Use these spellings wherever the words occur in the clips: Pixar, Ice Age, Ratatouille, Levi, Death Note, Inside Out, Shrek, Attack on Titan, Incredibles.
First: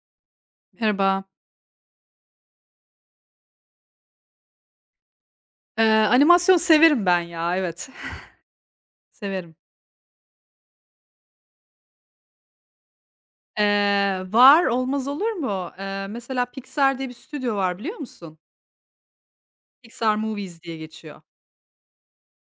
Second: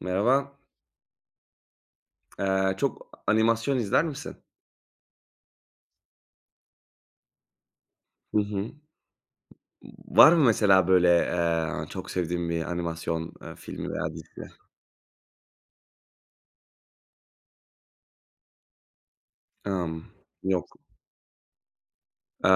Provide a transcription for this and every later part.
Merhaba. Merhaba. Çok animasyon izler misin? Animasyon severim ben ya, evet. Hı hı. Severim. Var mı mesela böyle, çok sevdiğin bir animasyon, filmi veya dizisi? Var, olmaz olur mu? Mesela Pixar diye bir stüdyo var biliyor musun? Hımm. Pixar Movies Yok. diye geçiyor. Eee,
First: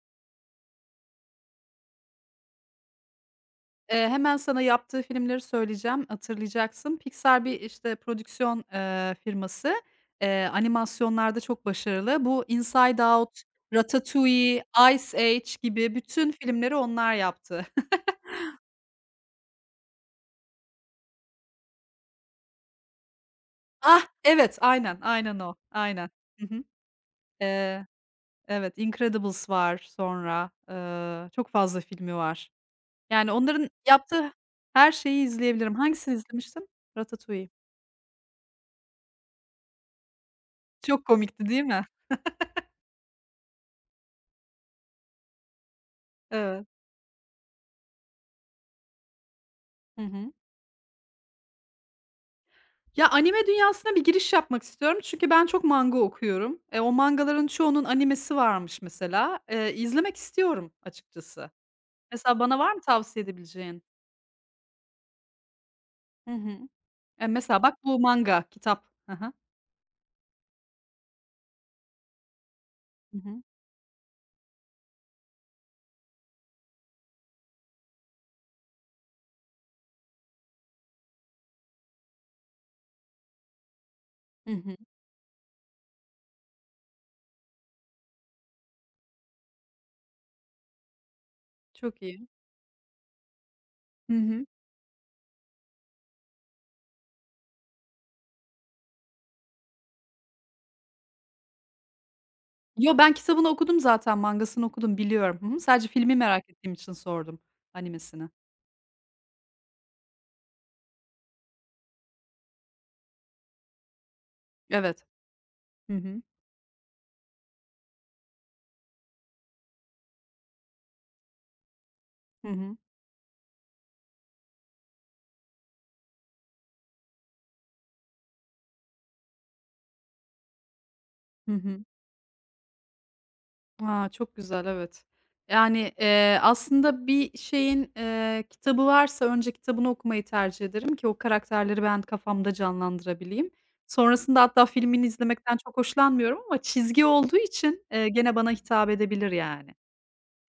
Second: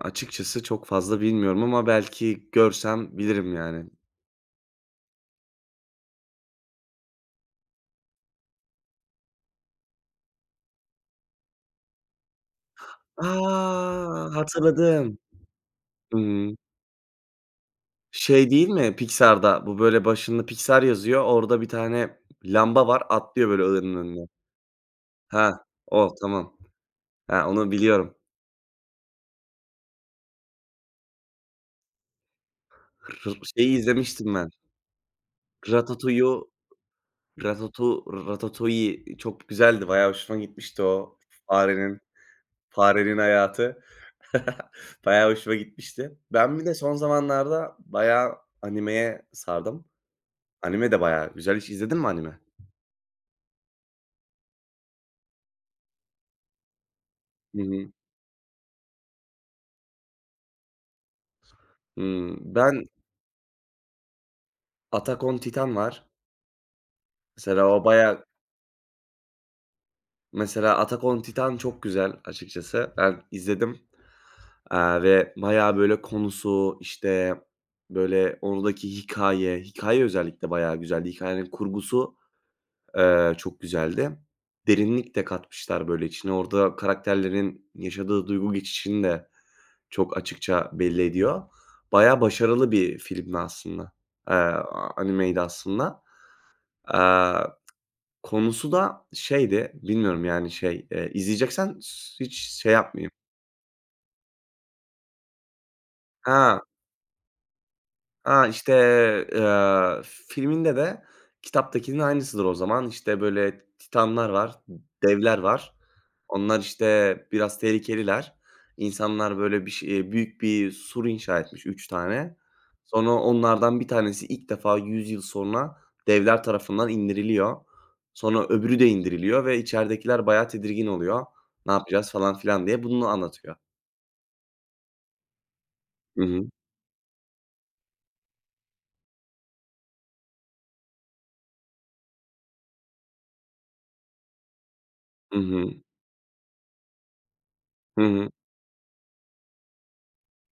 Açıkçası çok fazla bilmiyorum ama belki görsem bilirim yani. Hemen sana yaptığı filmleri söyleyeceğim, hatırlayacaksın. Pixar bir, işte, prodüksiyon, firması. Animasyonlarda çok başarılı. Bu Inside Out, A! Ratatouille, Hatırladım. Ice Age gibi Hı bütün hı. filmleri onlar yaptı. Şey değil mi Pixar'da? Bu böyle başında Pixar yazıyor. Orada bir tane lamba var. Atlıyor böyle ığının Ah, önüne. evet, aynen, aynen Ha, o, aynen. o Hı tamam. hı. Ha, onu Eee biliyorum. Evet, Incredibles var sonra. Çok fazla filmi var. Yani onların Şeyi yaptığı izlemiştim ben. her şeyi izleyebilirim. Hangisini Ratatouille'u. izlemiştim? Ratatouille. Ratatouille çok güzeldi. Bayağı hoşuma gitmişti Çok o komikti değil mi? farenin farenin hayatı. Bayağı hoşuma gitmişti. Ben bir Evet. de son zamanlarda bayağı animeye sardım. Hı hı. Anime de bayağı güzel. Hiç izledin mi anime? Ya, anime dünyasına bir giriş yapmak istiyorum çünkü ben çok manga okuyorum. E, o mangaların Hı çoğunun hı. animesi varmış mesela. İzlemek istiyorum açıkçası. Mesela Hımm. bana var mı Ben tavsiye edebileceğin? Attack on Titan var. Hı hı. E, mesela Mesela o bak bu bayağı manga, kitap. Hı hı. mesela Attack on Titan çok güzel açıkçası. Hı Ben hı. izledim, ve bayağı böyle konusu, işte, böyle, oradaki hikaye özellikle bayağı güzeldi. Hikayenin kurgusu çok güzeldi. Hı hı. Derinlik de katmışlar böyle içine. Orada karakterlerin yaşadığı duygu geçişini de çok açıkça belli ediyor. Çok Bayağı iyi. başarılı bir filmdi aslında. Hı hı. A animeydi aslında. Eee, Konusu da şeydi, bilmiyorum yani şey, izleyeceksen hiç şey Yo, yapmayayım. ben kitabını okudum zaten, mangasını okudum, biliyorum. Hı hı. Sadece filmi merak Ha. ettiğim için sordum, animesini. Ha, işte, filminde de kitaptakinin aynısıdır o zaman. İşte, böyle, titanlar var, Evet. devler var. Hı hı. Onlar, işte, biraz tehlikeliler. İnsanlar, böyle, bir şey büyük bir sur inşa etmiş 3 tane. Hı hı. Sonra onlardan bir tanesi ilk defa 100 yıl sonra devler tarafından indiriliyor. Sonra öbürü de indiriliyor ve içeridekiler bayağı tedirgin oluyor. Hı "Ne hı. yapacağız?" falan filan diye bunu anlatıyor. A, çok güzel, evet. Yani, Hı hı. aslında bir şeyin, kitabı varsa önce kitabını okumayı tercih ederim ki o karakterleri ben kafamda canlandırabileyim. Sonrasında hatta filmini Hı izlemekten hı. çok hoşlanmıyorum ama çizgi olduğu için, Hı hı. gene bana hitap edebilir yani.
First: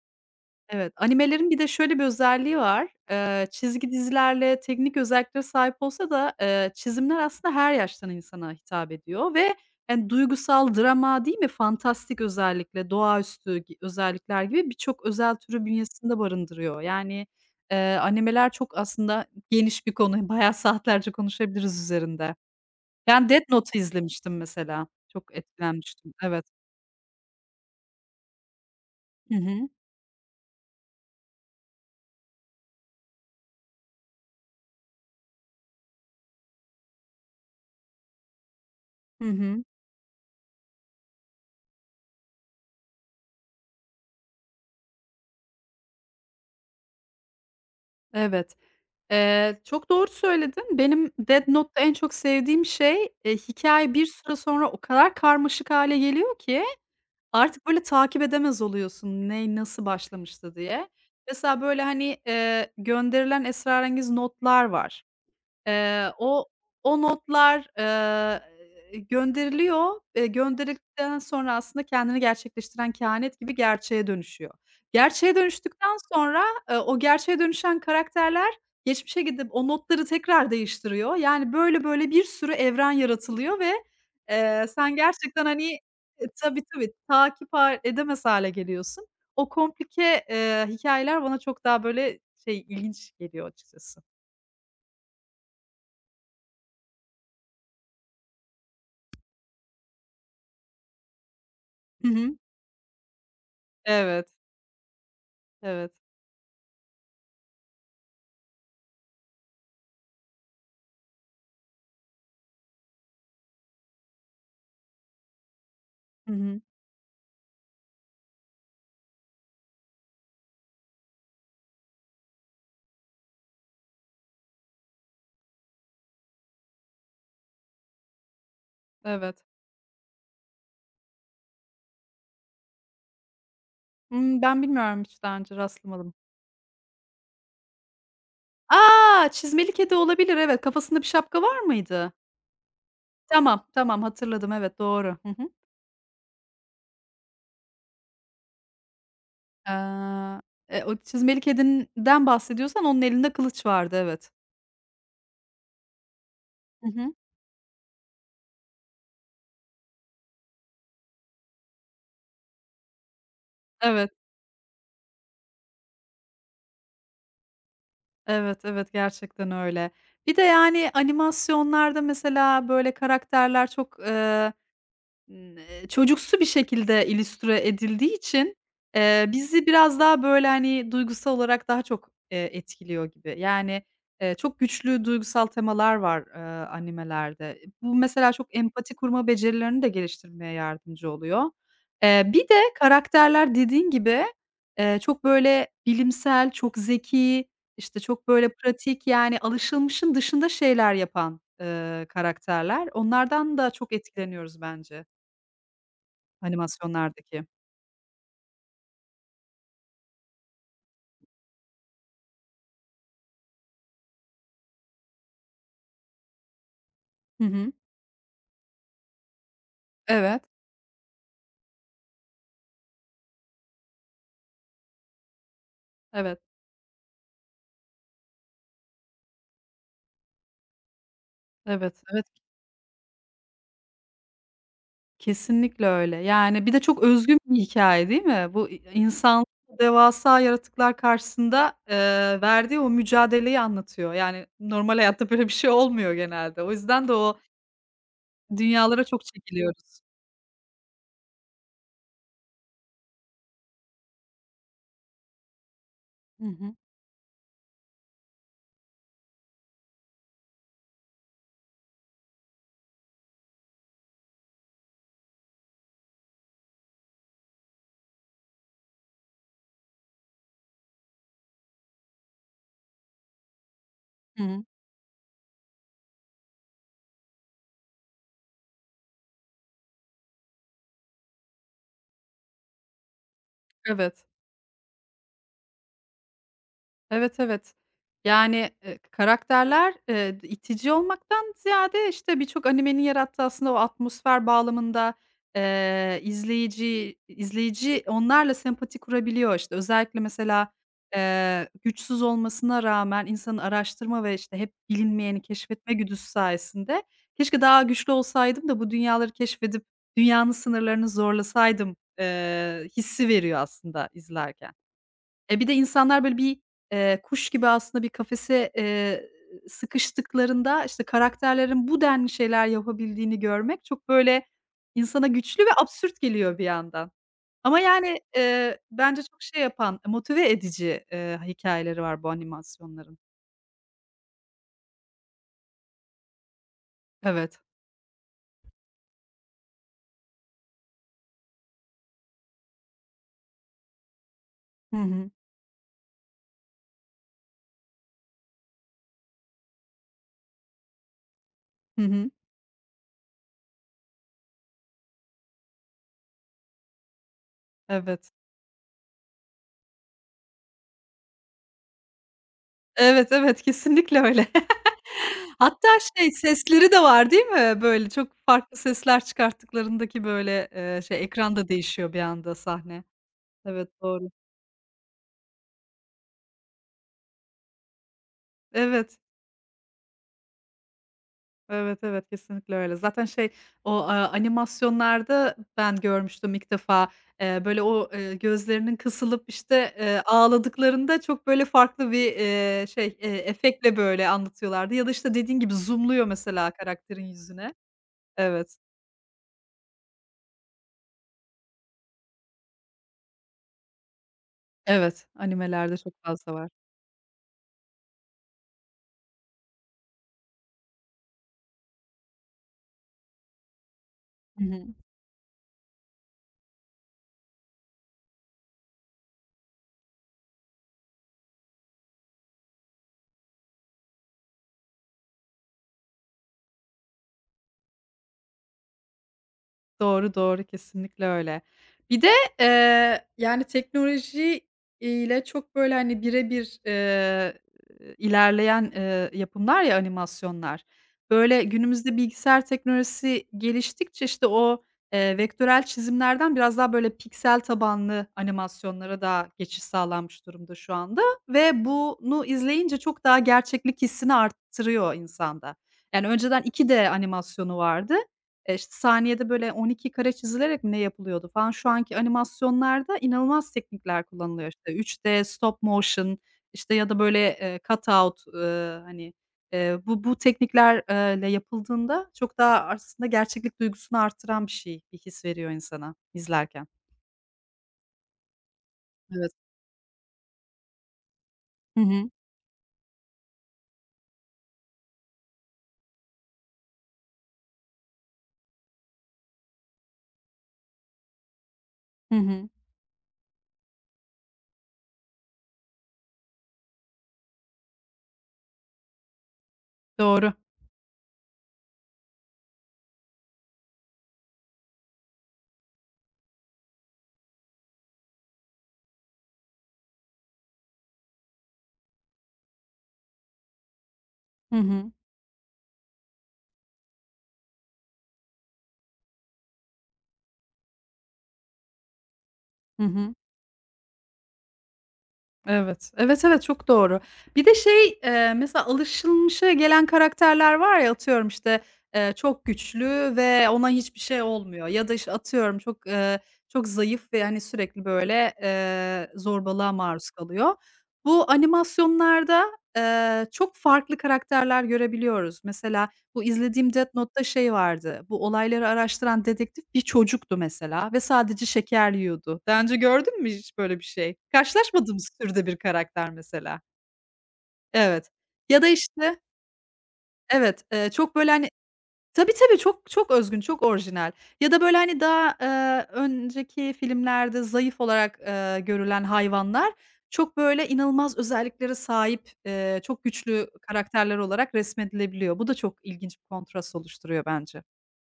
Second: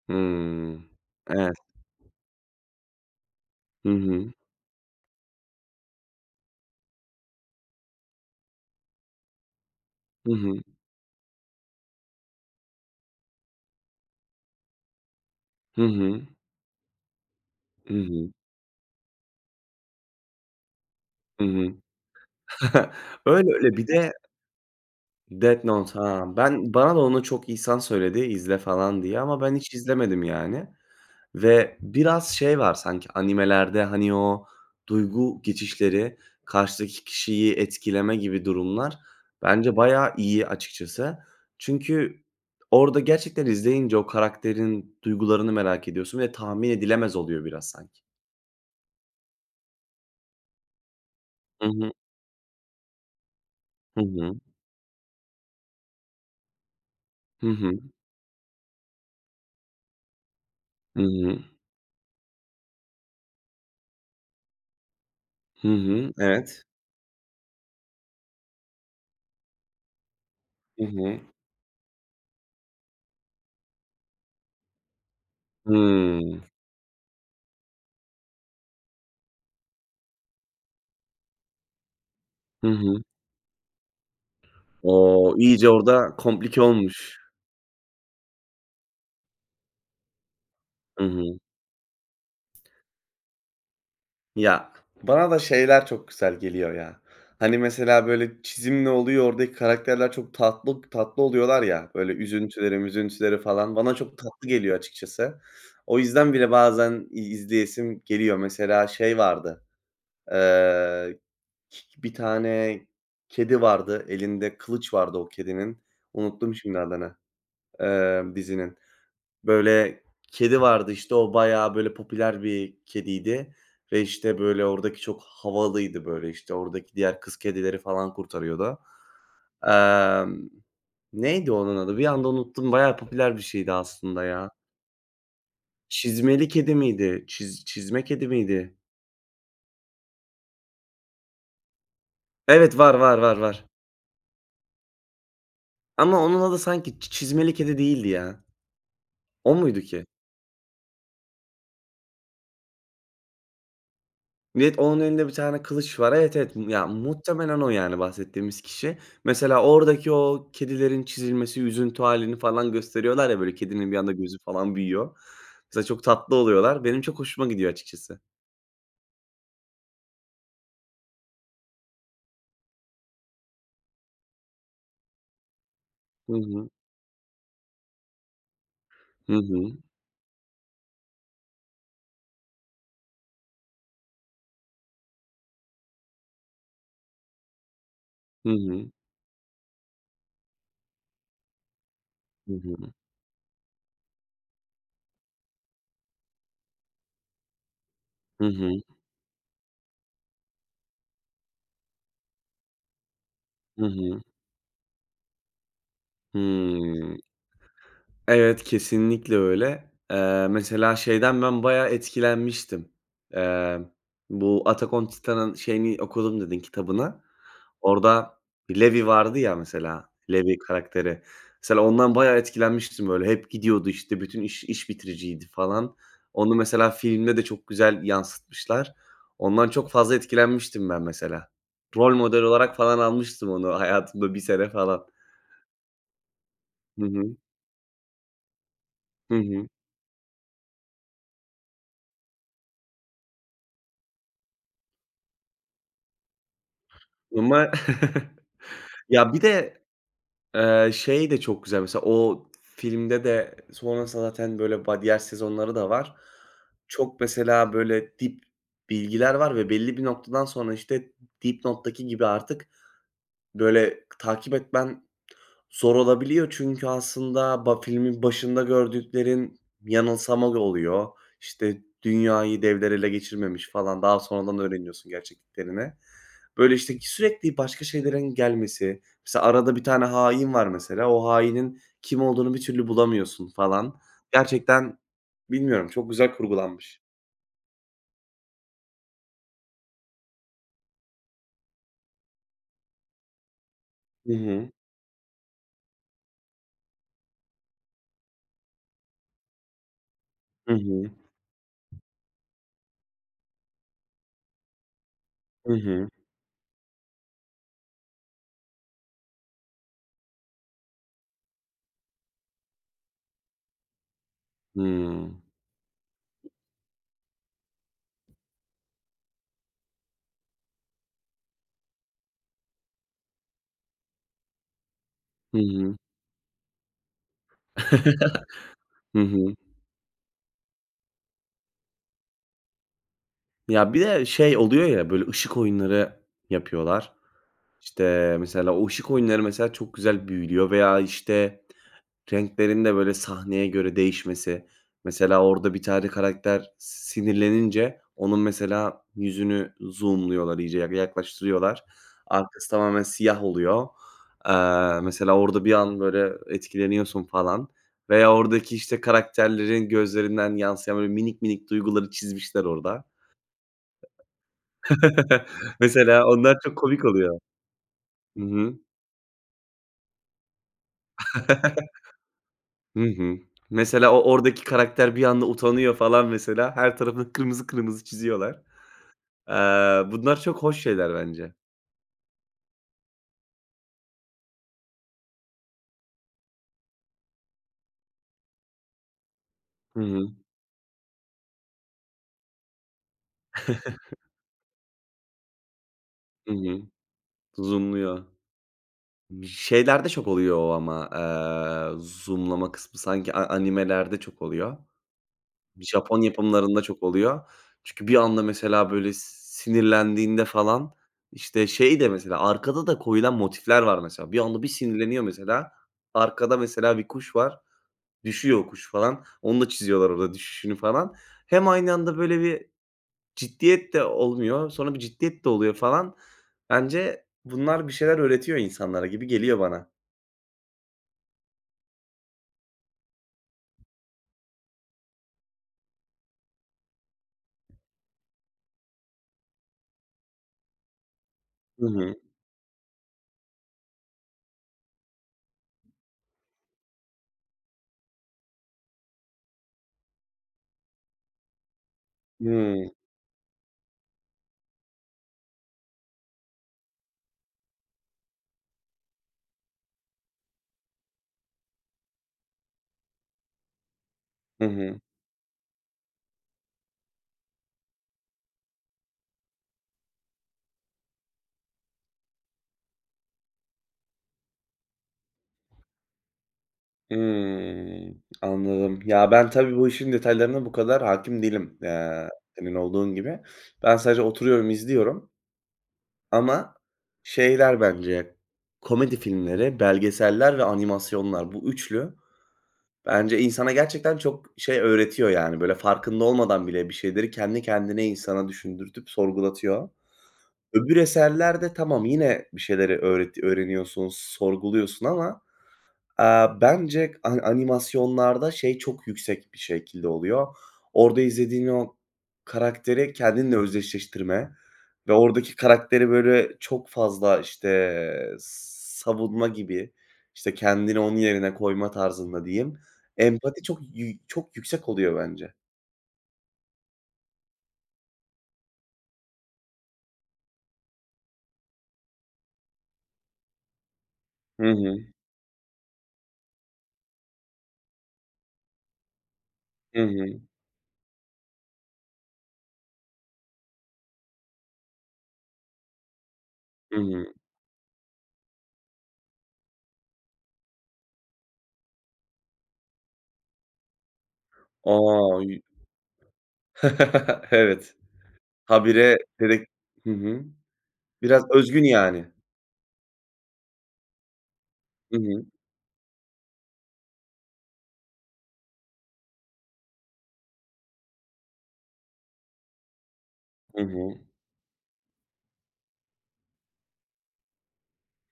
Hımm. Evet, animelerin Evet. bir de şöyle bir özelliği var. Hı Çizgi hı. dizilerle teknik özelliklere sahip olsa da, çizimler aslında her yaştan insana hitap ediyor ve, yani, Hı hı. duygusal drama değil mi, fantastik özellikle doğaüstü gi özellikler gibi birçok özel türü Hı bünyesinde hı. barındırıyor. Yani, Hı hı. animeler çok aslında geniş bir konu, bayağı saatlerce Hı hı. konuşabiliriz üzerinde. Ben Death Öyle, öyle. Note'u Bir de izlemiştim mesela. Çok Death Note, etkilenmiştim. ha. Evet. Bana da onu çok insan söyledi, izle falan diye Hı ama ben hı. hiç izlemedim yani ve biraz şey var sanki animelerde, hani, o duygu geçişleri, karşıdaki kişiyi etkileme gibi durumlar Hı hı. bence bayağı iyi açıkçası. Çünkü orada gerçekten izleyince o karakterin duygularını merak ediyorsun ve tahmin edilemez oluyor biraz sanki. Evet. Çok doğru söyledin. Benim Death Hı Note'da hı. en çok sevdiğim şey, hikâye Hı bir süre hı. sonra o kadar karmaşık hale geliyor ki Hı artık hı. böyle takip edemez oluyorsun ne nasıl başlamıştı diye. Hı hı. Mesela böyle, hani, gönderilen esrarengiz notlar var. Hı hı, Eee, o evet. o notlar, eee, gönderiliyor. Hı hı. Gönderildikten sonra aslında kendini gerçekleştiren kehanet gibi gerçeğe dönüşüyor. Gerçeğe dönüştükten Hımm. sonra, o gerçeğe dönüşen karakterler geçmişe gidip o notları tekrar değiştiriyor. Yani, böyle, böyle bir sürü Hı evren hı. yaratılıyor ve, sen O! gerçekten, hani, İyice orada komplike tabii, tabii, olmuş. takip ha edemez hâle geliyorsun. O komplike, Hı hı. hikayeler bana çok daha, böyle, şey, ilginç geliyor açıkçası. Ya, bana da şeyler çok güzel geliyor ya. Hani, mesela, böyle, çizimle oluyor, oradaki karakterler çok tatlı tatlı oluyorlar ya, Hı böyle, hı. üzüntüleri müzüntüleri falan bana çok Evet. tatlı geliyor açıkçası. Evet. O yüzden bile bazen izleyesim geliyor. Mesela şey vardı, eee, bir tane kedi vardı, elinde kılıç vardı o kedinin. Hı Unuttum hı. şimdi adını. Dizinin. Böyle kedi vardı, işte, o bayağı, böyle, popüler bir kediydi ve, işte, böyle, oradaki çok havalıydı, böyle, işte, oradaki diğer kız kedileri falan kurtarıyordu. Evet. Emm, Neydi onun adı? Bir anda unuttum. Bayağı popüler bir şeydi aslında Hımm, ya. ben bilmiyorum hiç daha önce rastlamadım. Çizmeli kedi miydi? Çizme kedi miydi? A! Çizmeli kedi olabilir, evet. Kafasında bir şapka var mıydı? Evet, var, var, var, var. Tamam, tamam hatırladım, evet, doğru. Hı hı. Ama onun adı sanki Çizmeli Kedi değildi ya. O muydu ki? Aaa, e, o çizmeli kedinden bahsediyorsan onun elinde kılıç vardı, evet. Evet, onun elinde bir tane kılıç var. Evet, evet. Ya, Hı hı. muhtemelen o, yani, bahsettiğimiz kişi. Mesela oradaki o kedilerin çizilmesi, üzüntü halini falan gösteriyorlar ya, böyle, kedinin bir anda Evet, gözü falan büyüyor. Mesela çok tatlı oluyorlar. Benim çok hoşuma gidiyor açıkçası. evet, evet, gerçekten öyle. Bir de, yani, animasyonlarda mesela böyle karakterler çok, Hı çocuksu bir hı. şekilde illüstre edildiği için, Hı bizi hı. biraz daha, böyle, hani, duygusal olarak daha çok, etkiliyor gibi. Yani, çok güçlü duygusal temalar var, animelerde. Bu mesela Hı çok hı. empati kurma becerilerini de geliştirmeye yardımcı oluyor. Bir Hı de hı. karakterler dediğin gibi, çok, böyle, bilimsel, çok zeki, işte, çok, Hı böyle, hı. pratik, yani, alışılmışın dışında şeyler yapan, karakterler. Onlardan da Hı çok hı. etkileniyoruz bence. Hımm. Animasyonlardaki. Evet, kesinlikle öyle. Mesela şeyden ben bayağı etkilenmiştim. Eee, Bu Attack on Titan'ın şeyini okudum dedin, kitabını. Hı hı. Orada Levi vardı ya mesela, Evet, Levi karakteri. Mesela ondan bayağı etkilenmiştim böyle. Hep gidiyordu, işte, bütün iş bitiriciydi falan. evet, Onu mesela filmde de çok güzel yansıtmışlar. Ondan çok fazla etkilenmiştim ben mesela. evet, Rol evet. model olarak falan almıştım onu hayatımda bir sene falan. Kesinlikle öyle. Yani bir de çok Hı hı. özgün bir hikaye değil mi? Bu i Hı insan hı. devasa yaratıklar karşısında, verdiği o mücadeleyi anlatıyor. Yani normal hayatta böyle bir şey olmuyor genelde. O yüzden de o Ama dünyalara çok ya, bir de çekiliyoruz. Şey de çok güzel mesela o filmde de sonrasında zaten böyle diğer sezonları da var. Hı hı. Çok mesela böyle dip bilgiler var ve belli bir noktadan sonra, işte, dipnottaki gibi artık böyle takip etmen zor olabiliyor çünkü aslında filmin başında gördüklerin yanılsama oluyor. İşte, dünyayı devler ele geçirmemiş falan, daha Hı sonradan hı. öğreniyorsun gerçekliklerini. Böyle, işte, sürekli başka şeylerin gelmesi, mesela arada bir tane hain var mesela, o hainin kim olduğunu bir türlü bulamıyorsun falan. Evet. Gerçekten bilmiyorum, çok güzel kurgulanmış. Evet, evet. Yani, karakterler, itici olmaktan ziyade, işte, birçok animenin yarattığı aslında o Hı atmosfer hı. bağlamında, izleyiciyi izleyici onlarla sempati kurabiliyor. İşte özellikle mesela, Hı hı. Güçsüz olmasına rağmen insanın araştırma ve, işte, hep bilinmeyeni Hı keşfetme hı. güdüsü sayesinde "Keşke daha güçlü olsaydım da bu dünyaları keşfedip dünyanın sınırlarını zorlasaydım." Hissi veriyor aslında izlerken. Hımm. E, bir de insanlar böyle bir, kuş gibi aslında bir kafese, sıkıştıklarında, işte, karakterlerin bu denli şeyler yapabildiğini görmek çok, böyle, insana Hı güçlü ve hı. absürt geliyor bir yandan. Ama, yani, Hı bence çok hı. şey yapan, motive edici, hikâyeleri var bu animasyonların. Ya, bir de şey oluyor ya, böyle, ışık oyunları yapıyorlar. Evet. İşte, mesela o ışık oyunları mesela çok güzel büyülüyor veya, işte, renklerin de böyle sahneye göre değişmesi. Hı hı. Mesela orada bir tane karakter sinirlenince onun mesela yüzünü zoom'luyorlar, iyice ya yaklaştırıyorlar. Hı hı. Arkası tamamen siyah oluyor. Mesela orada bir an böyle etkileniyorsun falan Evet. veya oradaki, işte, karakterlerin gözlerinden yansıyan böyle minik minik duyguları çizmişler orada. Evet, evet, kesinlikle öyle. Hatta Mesela şey, onlar çok sesleri de komik var oluyor. değil mi? Böyle çok Hı hı. farklı sesler çıkarttıklarındaki böyle, şey, ekran değişiyor bir anda Hı sahne. hı. Evet, Mesela o doğru. oradaki karakter bir anda utanıyor falan mesela. Her tarafını kırmızı kırmızı çiziyorlar. Evet, Bunlar çok hoş şeyler bence. evet, evet, kesinlikle öyle. Zaten şey, o, aaa, animasyonlarda ben görmüştüm ilk defa, böyle o, gözlerinin kısılıp, işte, Hı hı. ağladıklarında çok böyle farklı bir, şey, efektle böyle anlatıyorlardı ya da, işte, dediğin gibi zoom'luyor Hı mesela hı. karakterin yüzüne. Zoom'luyor. Evet, Şeylerde çok oluyor o ama, zoom'lama kısmı sanki animelerde çok oluyor. evet, animelerde çok Japon fazla var. yapımlarında çok oluyor. Çünkü bir anda mesela böyle sinirlendiğinde falan, işte, şey de mesela arkada da koyulan motifler var mesela. Bir anda Hı bir hı. sinirleniyor mesela. Arkada mesela bir kuş var. Düşüyor o kuş falan. Onu da çiziyorlar orada düşüşünü falan. Hem aynı anda böyle bir ciddiyet de olmuyor. Sonra bir ciddiyet de oluyor falan. Bence bunlar bir şeyler öğretiyor insanlara gibi geliyor bana. Doğru, doğru. Kesinlikle öyle. Bir de, yani, teknoloji ile çok, böyle, hani, birebir eee, ilerleyen, yapımlar ya animasyonlar. Böyle, Hı hı. günümüzde bilgisayar teknolojisi geliştikçe, işte, o, vektörel çizimlerden biraz daha, böyle, piksel tabanlı animasyonlara da geçiş sağlanmış durumda şu anda ve bunu Hımm. izleyince çok daha gerçeklik hissini arttırıyor insanda. Yani, önceden iki d animasyonu vardı. İşte, saniyede böyle 12 kare çizilerek mi ne yapılıyordu falan. Şu anki animasyonlarda inanılmaz teknikler Hı kullanılıyor. İşte, hı. 3D, stop motion, işte, ya da böyle, cut out, hani, bu teknikler yapıldığında çok daha aslında gerçeklik duygusunu artıran bir şey, bir his veriyor insana izlerken. Hımm. Anladım. Ya, ben Evet. tabii bu işin detaylarına bu kadar hâkim değilim, Hı hı. senin olduğun gibi. Ben sadece oturuyorum, izliyorum ama şeyler bence komedi filmleri, belgeseller ve animasyonlar bu üçlü Hı hı. bence insana gerçekten çok şey öğretiyor, yani, böyle, farkında olmadan bile bir şeyleri kendi kendine insana düşündürtüp sorgulatıyor. Doğru. Öbür eserlerde tamam, yine bir şeyleri öğreniyorsun, sorguluyorsun ama bence animasyonlarda şey çok yüksek bir şekilde oluyor. Orada izlediğin o karakteri kendinle özdeşleştirme Hı hı. ve oradaki karakteri, böyle, çok fazla, işte, savunma gibi, işte, kendini onun yerine koyma tarzında diyeyim. Hı hı. Empati çok yüksek oluyor bence. Evet. Evet, evet, çok doğru. Bir de şey, mesela alışılmışa gelen karakterler var ya, atıyorum, işte, çok güçlü ve ona hiçbir şey Hı olmuyor hı. ya da, işte, atıyorum, çok, çok zayıf ve, hani, sürekli böyle, zorbalığa Hı maruz hı. kalıyor. Bu animasyonlarda, çok farklı karakterler görebiliyoruz. Mesela bu izlediğim Hı Death hı. Note'ta şey vardı, bu olayları araştıran dedektif bir çocuktu mesela ve sadece şeker yiyordu. Daha önce gördün mü hiç böyle bir şey? A! Karşılaşmadığımız türde bir karakter mesela. Evet. Evet. Ya da, Habire işte dedek Hı hı. Evet, çok Biraz böyle, hani özgün yani. Tabii, tabii, çok çok özgün, çok orijinal. Ya da böyle, Hı hani, hı. daha, önceki filmlerde zayıf olarak, görülen hayvanlar çok böyle inanılmaz özelliklere sahip, çok güçlü Hı hı. karakterler olarak resmedilebiliyor. Bu da çok ilginç bir kontrast oluşturuyor bence.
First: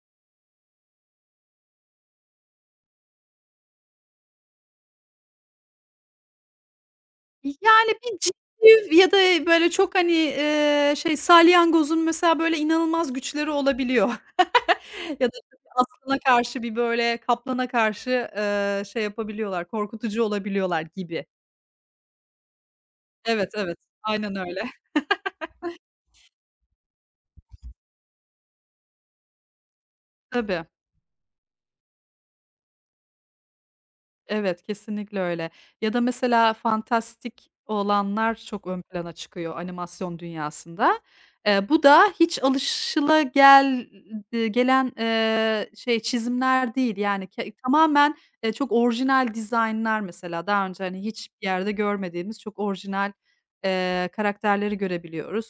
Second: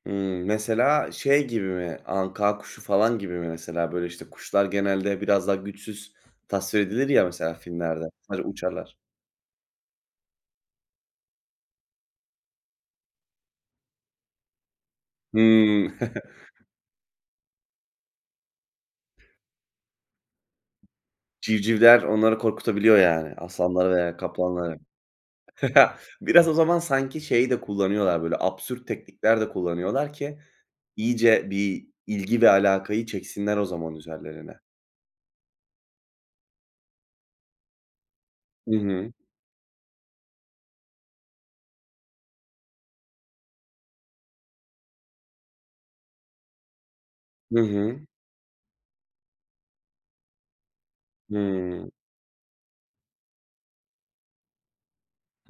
Hımm, mesela şey gibi mi, anka kuşu falan gibi mi mesela? Böyle, işte, kuşlar genelde biraz daha güçsüz tasvir edilir ya mesela Yani, filmlerde. bir Sadece civciv uçarlar. ya da, böyle, çok, hani, şey, salyangozun mesela, böyle, inanılmaz güçleri olabiliyor ya da Hımm. aslana karşı bir, böyle, kaplana karşı, şey yapabiliyorlar, korkutucu olabiliyorlar gibi. Civcivler onları korkutabiliyor yani, Evet, evet. aslanları veya Aynen öyle. kaplanları. Biraz o zaman sanki şeyi de kullanıyorlar, böyle, absürt teknikler de kullanıyorlar ki Tabii. iyice bir ilgi ve alakayı çeksinler o zaman üzerlerine. Evet, kesinlikle öyle. Ya da mesela fantastik olanlar çok Hı ön hı. plana çıkıyor animasyon dünyasında. Bu da hiç alışılagel gelen, şey, çizimler değil. Yani ke Hı hı. tamamen, çok orijinal dizaynlar mesela daha önce, hani, hiçbir yerde Hımm. görmediğimiz çok orijinal, karakterleri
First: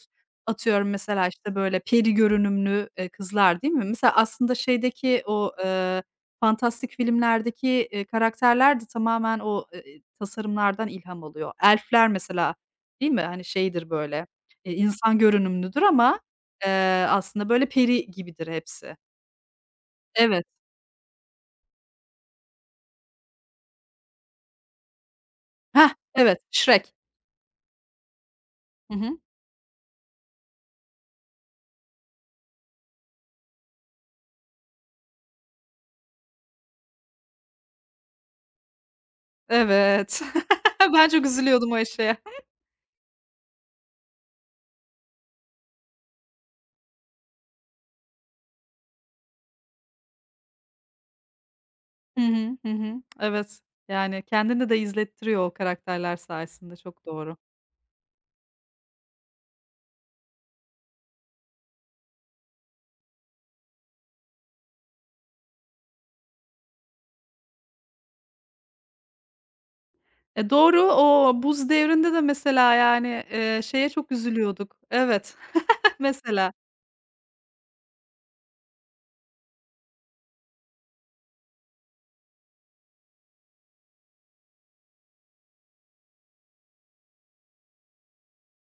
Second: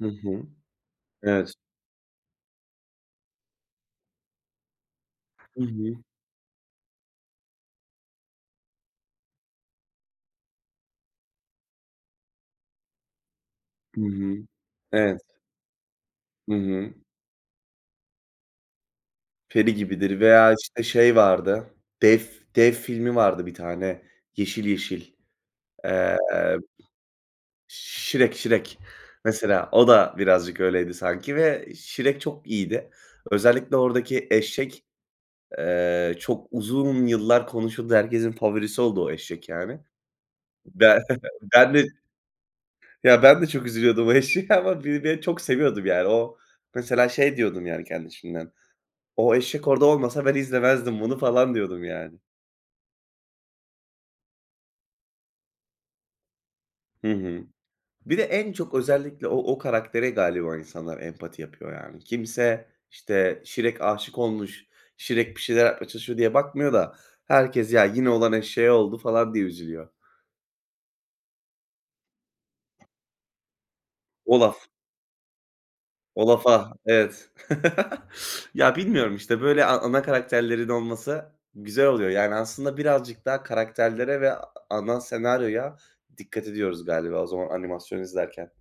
Hı hı. Atıyorum mesela, Evet. işte, böyle peri görünümlü, kızlar değil mi? Mesela aslında şeydeki o, Hı hı. fantastik filmlerdeki, karakterler de tamamen o, tasarımlardan ilham alıyor. Elf'ler mesela, değil mi? Hani, şeydir Hı böyle, hı. İnsan Evet. görünümlüdür ama, Hı hı. eee, aslında böyle peri gibidir hepsi. Peri gibidir Evet. veya, işte, şey vardı, Dev Dev filmi vardı bir tane, yeşil yeşil. Heh, Eee, evet, Shrek. Shrek Hı hı. mesela o da birazcık öyleydi sanki ve Shrek çok iyiydi. Özellikle oradaki eşek, çok uzun yıllar konuşuldu. Herkesin favorisi oldu o eşek yani. Evet. Ben Ben çok üzülüyordum ben o de eşeğe. ben de çok üzülüyordum o eşeğe ama bir de çok seviyordum yani. O mesela şey diyordum yani kendi içimden, "O eşek orada olmasa ben izlemezdim bunu." falan diyordum yani. Hı hı. Hı hı. Evet. Yani, kendini de izlettiriyor o karakterler sayesinde. Çok Hı doğru. hı. Bir de en çok özellikle o karaktere galiba insanlar empati yapıyor yani. Kimse, işte, Şirek aşık olmuş, Şirek bir şeyler yapmaya çalışıyor diye bakmıyor da herkes "Ya, yine olan eşeğe oldu." falan diye üzülüyor. E, doğru. O buz devrinde de mesela, yani, şeye çok Olaf, üzülüyorduk. Evet, mesela. Olaf'a, evet. Ya, bilmiyorum, işte, böyle ana karakterlerin olması güzel oluyor. Yani, aslında birazcık daha karakterlere ve ana senaryoya dikkat ediyoruz galiba o zaman animasyon izlerken.